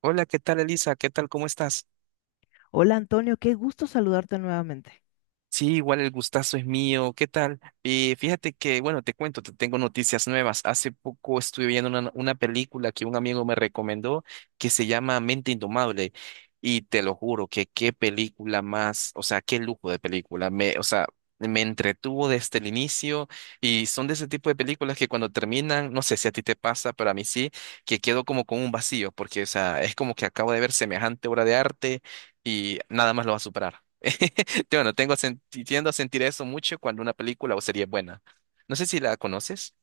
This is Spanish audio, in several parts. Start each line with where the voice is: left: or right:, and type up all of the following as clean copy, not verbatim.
right: Hola, ¿qué tal, Elisa? ¿Qué tal? ¿Cómo estás?
left: Hola Antonio, qué gusto saludarte nuevamente.
right: Sí, igual el gustazo es mío. ¿Qué tal? Fíjate que, bueno, te cuento, te tengo noticias nuevas. Hace poco estuve viendo una película que un amigo me recomendó que se llama Mente Indomable. Y te lo juro que qué película más, o sea, qué lujo de película. Me, o sea, me entretuvo desde el inicio y son de ese tipo de películas que cuando terminan, no sé si a ti te pasa, pero a mí sí, que quedo como con un vacío, porque, o sea, es como que acabo de ver semejante obra de arte y nada más lo va a superar. Bueno, tengo tiendo a sentir eso mucho cuando una película o serie es buena. No sé si la conoces.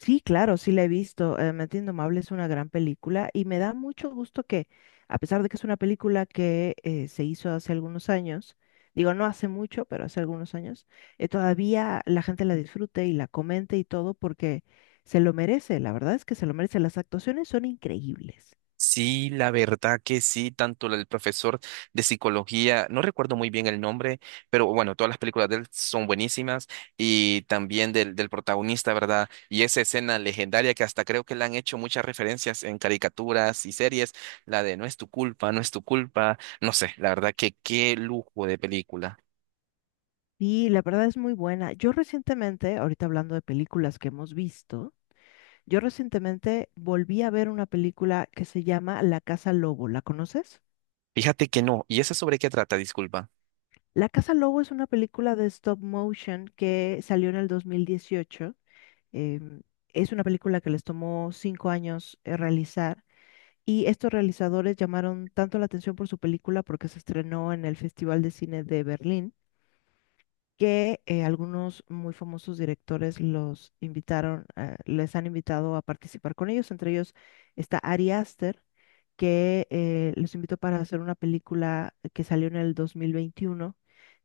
left: Sí, claro, sí la he visto. Mente Indomable es una gran película y me da mucho gusto que, a pesar de que es una película que se hizo hace algunos años, digo no hace mucho, pero hace algunos años, todavía la gente la disfrute y la comente y todo porque se lo merece. La verdad es que se lo merece. Las actuaciones son increíbles.
right: Sí, la verdad que sí, tanto el profesor de psicología, no recuerdo muy bien el nombre, pero bueno, todas las películas de él son buenísimas y también del protagonista, ¿verdad? Y esa escena legendaria que hasta creo que le han hecho muchas referencias en caricaturas y series, la de no es tu culpa, no es tu culpa, no sé, la verdad que qué lujo de película.
left: Y la verdad es muy buena. Yo recientemente, ahorita hablando de películas que hemos visto, Yo recientemente volví a ver una película que se llama La Casa Lobo. ¿La conoces?
right: Fíjate que no, ¿y esa sobre qué trata? Disculpa.
left: La Casa Lobo es una película de stop motion que salió en el 2018. Em, es una película que les tomó 5 años realizar, y estos realizadores llamaron tanto la atención por su película porque se estrenó en el Festival de Cine de Berlín que algunos muy famosos directores los invitaron, les han invitado a participar con ellos. Entre ellos está Ari Aster, que los invitó para hacer una película que salió en el 2021,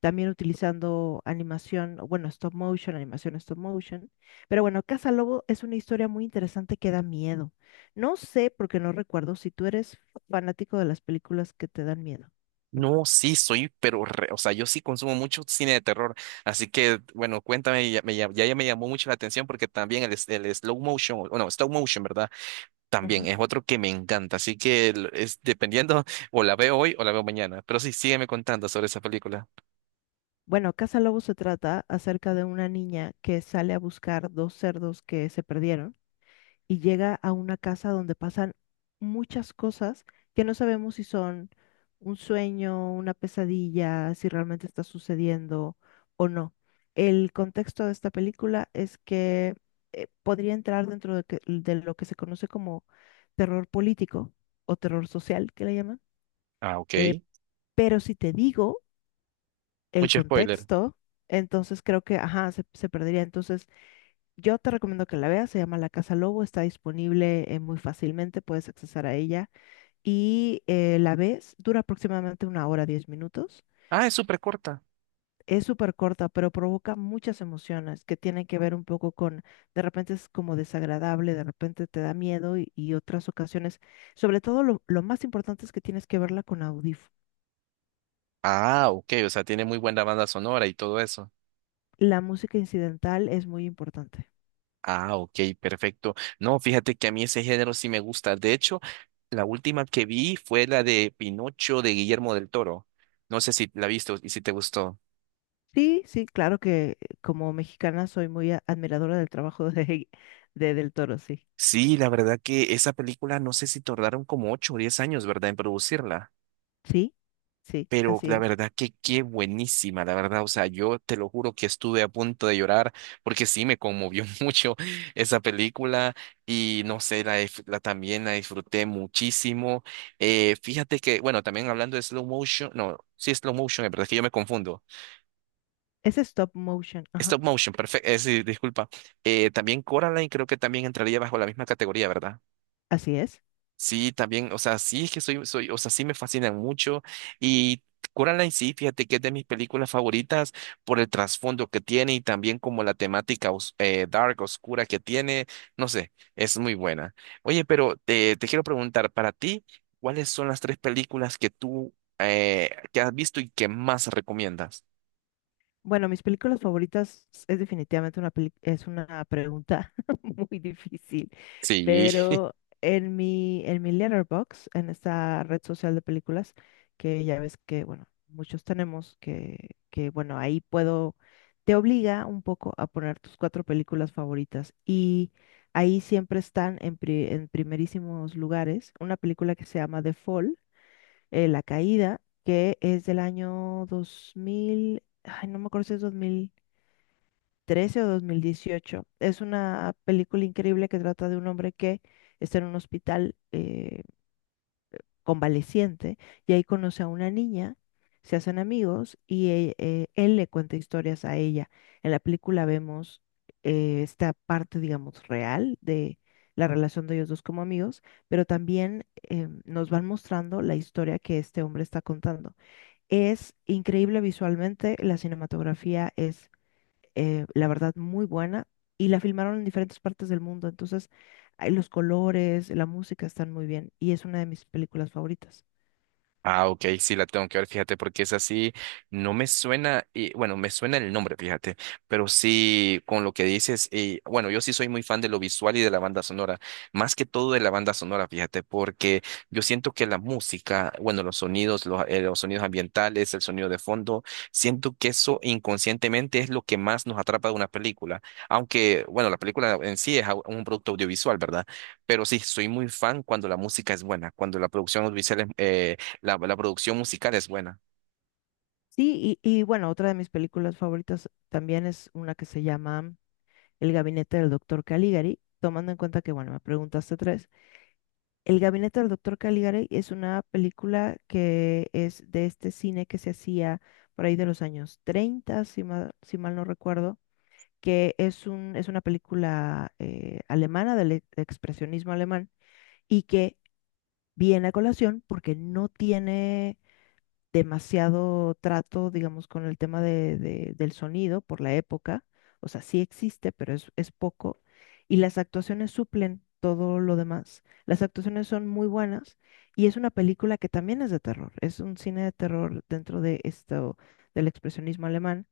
left: también utilizando animación, o bueno, stop motion, animación stop motion. Pero bueno, Casa Lobo es una historia muy interesante que da miedo. No sé, porque no recuerdo si tú eres fanático de las películas que te dan miedo.
right: No, sí, soy, pero, o sea, yo sí consumo mucho cine de terror, así que, bueno, cuéntame, ya me llamó mucho la atención porque también el slow motion, o no, stop motion, ¿verdad? También
left: Ujú.
right: es otro que me encanta, así que es dependiendo, o la veo hoy o la veo mañana, pero sí, sígueme contando sobre esa película.
left: Bueno, Casa Lobo se trata acerca de una niña que sale a buscar dos cerdos que se perdieron y llega a una casa donde pasan muchas cosas que no sabemos si son un sueño, una pesadilla, si realmente está sucediendo o no. El contexto de esta película es que podría entrar dentro de, de lo que se conoce como terror político o terror social, que le llaman.
right: Ah, ok.
left: Eh, pero si te digo el
right: Mucho spoiler.
left: contexto, entonces creo que, ajá, se perdería. Entonces, yo te recomiendo que la veas, se llama La Casa Lobo, está disponible muy fácilmente, puedes accesar a ella y la ves, dura aproximadamente una hora, 10 minutos.
right: Ah, es súper corta.
left: Es súper corta, pero provoca muchas emociones que tienen que ver un poco con, de repente es como desagradable, de repente te da miedo y otras ocasiones. Sobre todo lo más importante es que tienes que verla con audífono.
right: Ah, ok, o sea, tiene muy buena banda sonora y todo eso.
left: La música incidental es muy importante.
right: Ah, ok, perfecto. No, fíjate que a mí ese género sí me gusta. De hecho, la última que vi fue la de Pinocho de Guillermo del Toro. No sé si la viste y si te gustó.
left: Sí, sí, claro que como mexicana soy muy admiradora del trabajo de, de Del Toro, sí.
right: Sí, la verdad que esa película no sé si tardaron como ocho o diez años, ¿verdad?, en producirla.
left: Sí, sí,
right: Pero
left: así
right: la
left: es.
right: verdad que qué buenísima, la verdad, o sea, yo te lo juro que estuve a punto de llorar porque sí me conmovió mucho esa película y no sé, la también la disfruté muchísimo. Fíjate que, bueno, también hablando de slow motion, no, sí, slow motion, es verdad es que yo me confundo.
left: Es stop motion, ajá,
right: Stop motion, perfecto, disculpa. También Coraline creo que también entraría bajo la misma categoría, ¿verdad?
left: así es.
right: Sí, también, o sea, sí es que o sea, sí me fascinan mucho y Coraline sí, fíjate que es de mis películas favoritas por el trasfondo que tiene y también como la temática dark, oscura que tiene, no sé, es muy buena. Oye, pero te quiero preguntar, para ti, ¿cuáles son las tres películas que tú que has visto y que más recomiendas?
left: Bueno, mis películas favoritas es definitivamente es una pregunta muy difícil,
right: Sí,
left: pero en mi Letterboxd, en esta red social de películas que ya ves que bueno, muchos tenemos que bueno, ahí puedo te obliga un poco a poner tus cuatro películas favoritas y ahí siempre están en primerísimos lugares una película que se llama The Fall, La Caída, que es del año 2000, ay, no me acuerdo si es 2013 o 2018. Es una película increíble que trata de un hombre que está en un hospital, convaleciente, y ahí conoce a una niña, se hacen amigos y él le cuenta historias a ella. En la película vemos esta parte, digamos, real de la relación de ellos dos como amigos, pero también nos van mostrando la historia que este hombre está contando. Es increíble visualmente, la cinematografía es, la verdad, muy buena, y la filmaron en diferentes partes del mundo. Entonces, ay, los colores, la música están muy bien, y es una de mis películas favoritas.
right: ah, ok, sí la tengo que ver, fíjate, porque es así, no me suena, y bueno, me suena el nombre, fíjate, pero sí, con lo que dices, y bueno, yo sí soy muy fan de lo visual y de la banda sonora, más que todo de la banda sonora, fíjate, porque yo siento que la música, bueno, los sonidos, los sonidos ambientales, el sonido de fondo, siento que eso inconscientemente es lo que más nos atrapa de una película, aunque, bueno, la película en sí es un producto audiovisual, ¿verdad? Pero sí, soy muy fan cuando la música es buena, cuando la producción audiovisual es, la producción musical es buena.
left: Sí, y bueno, otra de mis películas favoritas también es una que se llama El gabinete del doctor Caligari, tomando en cuenta que, bueno, me preguntaste tres. El gabinete del doctor Caligari es una película que es de este cine que se hacía por ahí de los años 30, si mal no recuerdo, que es es una película alemana del expresionismo alemán, y que viene a colación porque no tiene demasiado trato, digamos, con el tema del sonido por la época. O sea, sí existe, pero es poco. Y las actuaciones suplen todo lo demás. Las actuaciones son muy buenas y es una película que también es de terror. Es un cine de terror dentro de esto del expresionismo alemán.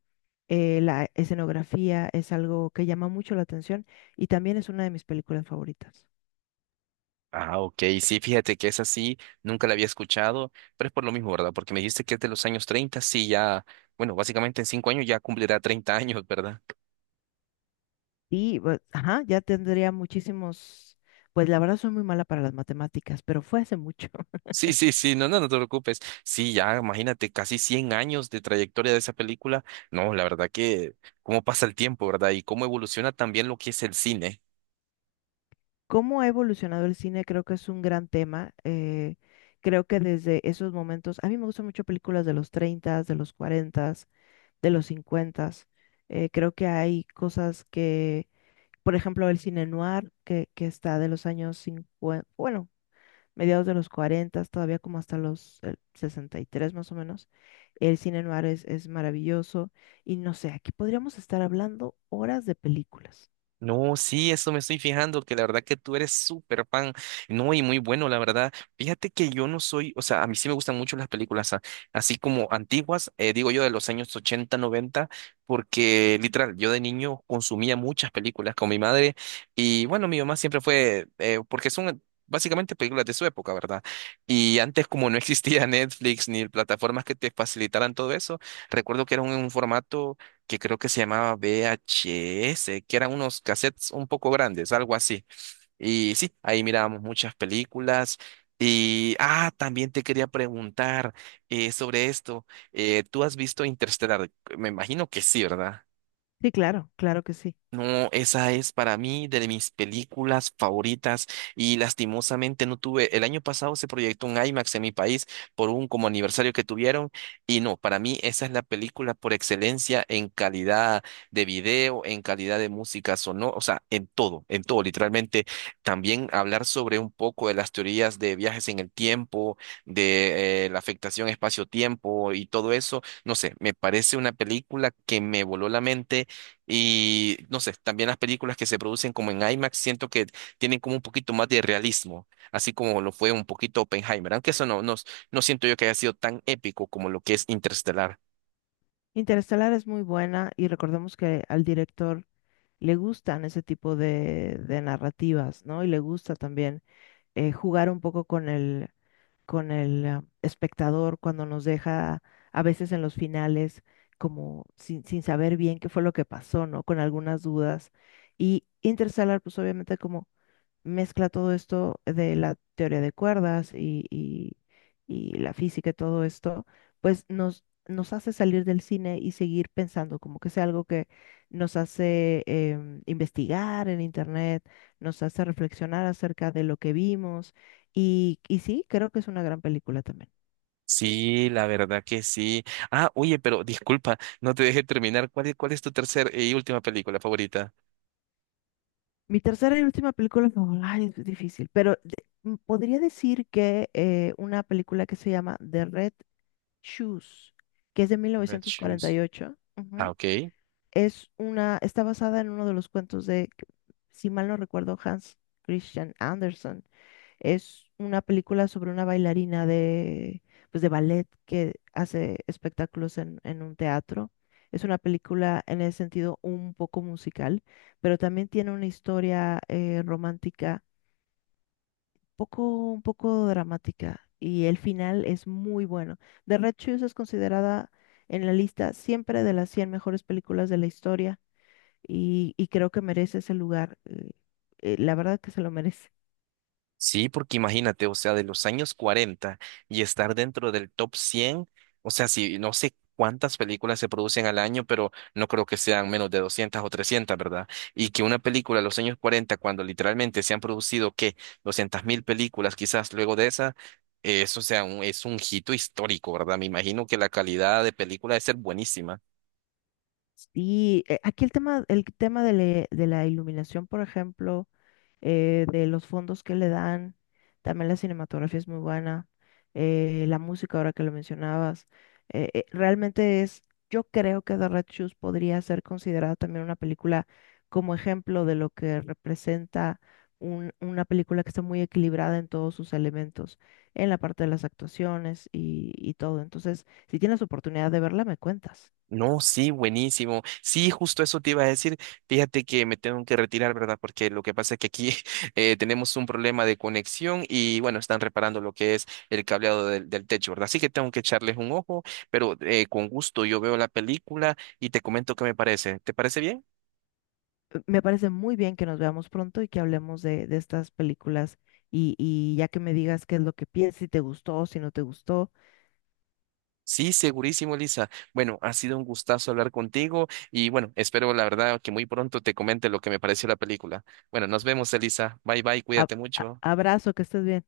left: La escenografía es algo que llama mucho la atención, y también es una de mis películas favoritas.
right: Ah, ok, sí, fíjate que es así, nunca la había escuchado, pero es por lo mismo, ¿verdad? Porque me dijiste que es de los años 30 sí, ya, bueno, básicamente en cinco años ya cumplirá 30 años, ¿verdad?
left: Y, pues, ajá, ya tendría muchísimos, pues la verdad soy muy mala para las matemáticas, pero fue hace mucho.
right: Sí, sí, sí, no, no, no te preocupes. Sí, ya, imagínate, casi 100 años de trayectoria de esa película. No, la verdad que cómo pasa el tiempo, ¿verdad? Y cómo evoluciona también lo que es el cine.
left: ¿Cómo ha evolucionado el cine? Creo que es un gran tema. Creo que desde esos momentos, a mí me gustan mucho películas de los 30, de los 40, de los 50. Creo que hay cosas que, por ejemplo, el cine noir, que está de los años 50, bueno, mediados de los 40, todavía como hasta los 63 más o menos. El cine noir es maravilloso y no sé, aquí podríamos estar hablando horas de películas.
right: No, sí, eso me estoy fijando, que la verdad que tú eres súper fan, no, y muy bueno, la verdad. Fíjate que yo no soy, o sea, a mí sí me gustan mucho las películas, así como antiguas, digo yo de los años 80, 90, porque literal, yo de niño consumía muchas películas con mi madre, y bueno, mi mamá siempre fue, porque son básicamente películas de su época, ¿verdad? Y antes como no existía Netflix ni plataformas que te facilitaran todo eso, recuerdo que era un formato que creo que se llamaba VHS, que eran unos cassettes un poco grandes, algo así. Y sí, ahí mirábamos muchas películas. Y, ah, también te quería preguntar sobre esto. ¿Tú has visto Interstellar? Me imagino que sí, ¿verdad?
left: Sí, claro, claro que sí.
right: No, esa es para mí de mis películas favoritas y lastimosamente no tuve, el año pasado se proyectó un IMAX en mi país por un como aniversario que tuvieron y no, para mí esa es la película por excelencia en calidad de video, en calidad de música sonora, o sea, en todo, literalmente. También hablar sobre un poco de las teorías de viajes en el tiempo, de la afectación espacio-tiempo y todo eso, no sé, me parece una película que me voló la mente y no sé, también las películas que se producen como en IMAX siento que tienen como un poquito más de realismo, así como lo fue un poquito Oppenheimer, aunque eso no siento yo que haya sido tan épico como lo que es Interestelar.
left: Interestelar es muy buena y recordemos que al director le gustan ese tipo de narrativas, ¿no? Y le gusta también jugar un poco con el, con el espectador, cuando nos deja a veces en los finales como sin saber bien qué fue lo que pasó, ¿no? Con algunas dudas. Y Interstellar, pues obviamente como mezcla todo esto de la teoría de cuerdas y la física y todo esto, pues nos hace salir del cine y seguir pensando, como que sea algo que nos hace investigar en internet, nos hace reflexionar acerca de lo que vimos, y sí, creo que es una gran película también.
right: Sí, la verdad que sí. Ah, oye, pero disculpa, no te dejé terminar. Cuál es tu tercera y última película favorita?
left: Mi tercera y última película, no, ay, es difícil, pero podría decir que una película que se llama The Red Shoes, que es de
right: Red Shoes.
left: 1948.
right: Ah,
left: Ujú.
right: ok.
left: Está basada en uno de los cuentos de, si mal no recuerdo, Hans Christian Andersen. Es una película sobre una bailarina de, pues de ballet, que hace espectáculos en un teatro. Es una película en el sentido un poco musical, pero también tiene una historia romántica, poco, un poco dramática, y el final es muy bueno. The Red Shoes es considerada en la lista siempre de las 100 mejores películas de la historia, y creo que merece ese lugar. La verdad que se lo merece.
right: Sí, porque imagínate, o sea, de los años 40 y estar dentro del top 100, o sea, si no sé cuántas películas se producen al año, pero no creo que sean menos de 200 o 300, ¿verdad? Y que una película de los años 40, cuando literalmente se han producido, ¿qué? 200 mil películas quizás luego de esa, eso sea un, es un hito histórico, ¿verdad? Me imagino que la calidad de película debe ser buenísima.
left: Y aquí el tema, de la iluminación, por ejemplo, de los fondos que le dan. También la cinematografía es muy buena. La música, ahora que lo mencionabas, realmente es, yo creo que The Red Shoes podría ser considerada también una película como ejemplo de lo que representa una película que está muy equilibrada en todos sus elementos, en la parte de las actuaciones y todo. Entonces, si tienes oportunidad de verla, me cuentas.
right: No, sí, buenísimo. Sí, justo eso te iba a decir. Fíjate que me tengo que retirar, ¿verdad? Porque lo que pasa es que aquí tenemos un problema de conexión y bueno, están reparando lo que es el cableado del techo, ¿verdad? Así que tengo que echarles un ojo, pero con gusto yo veo la película y te comento qué me parece. ¿Te parece bien?
left: Me parece muy bien que nos veamos pronto y que hablemos de estas películas, y ya que me digas qué es lo que piensas, si te gustó, si no te gustó.
right: Sí, segurísimo, Lisa. Bueno, ha sido un gustazo hablar contigo y bueno, espero la verdad que muy pronto te comente lo que me pareció la película. Bueno, nos vemos, Elisa. Bye, bye, cuídate mucho.
left: Abrazo, que estés bien.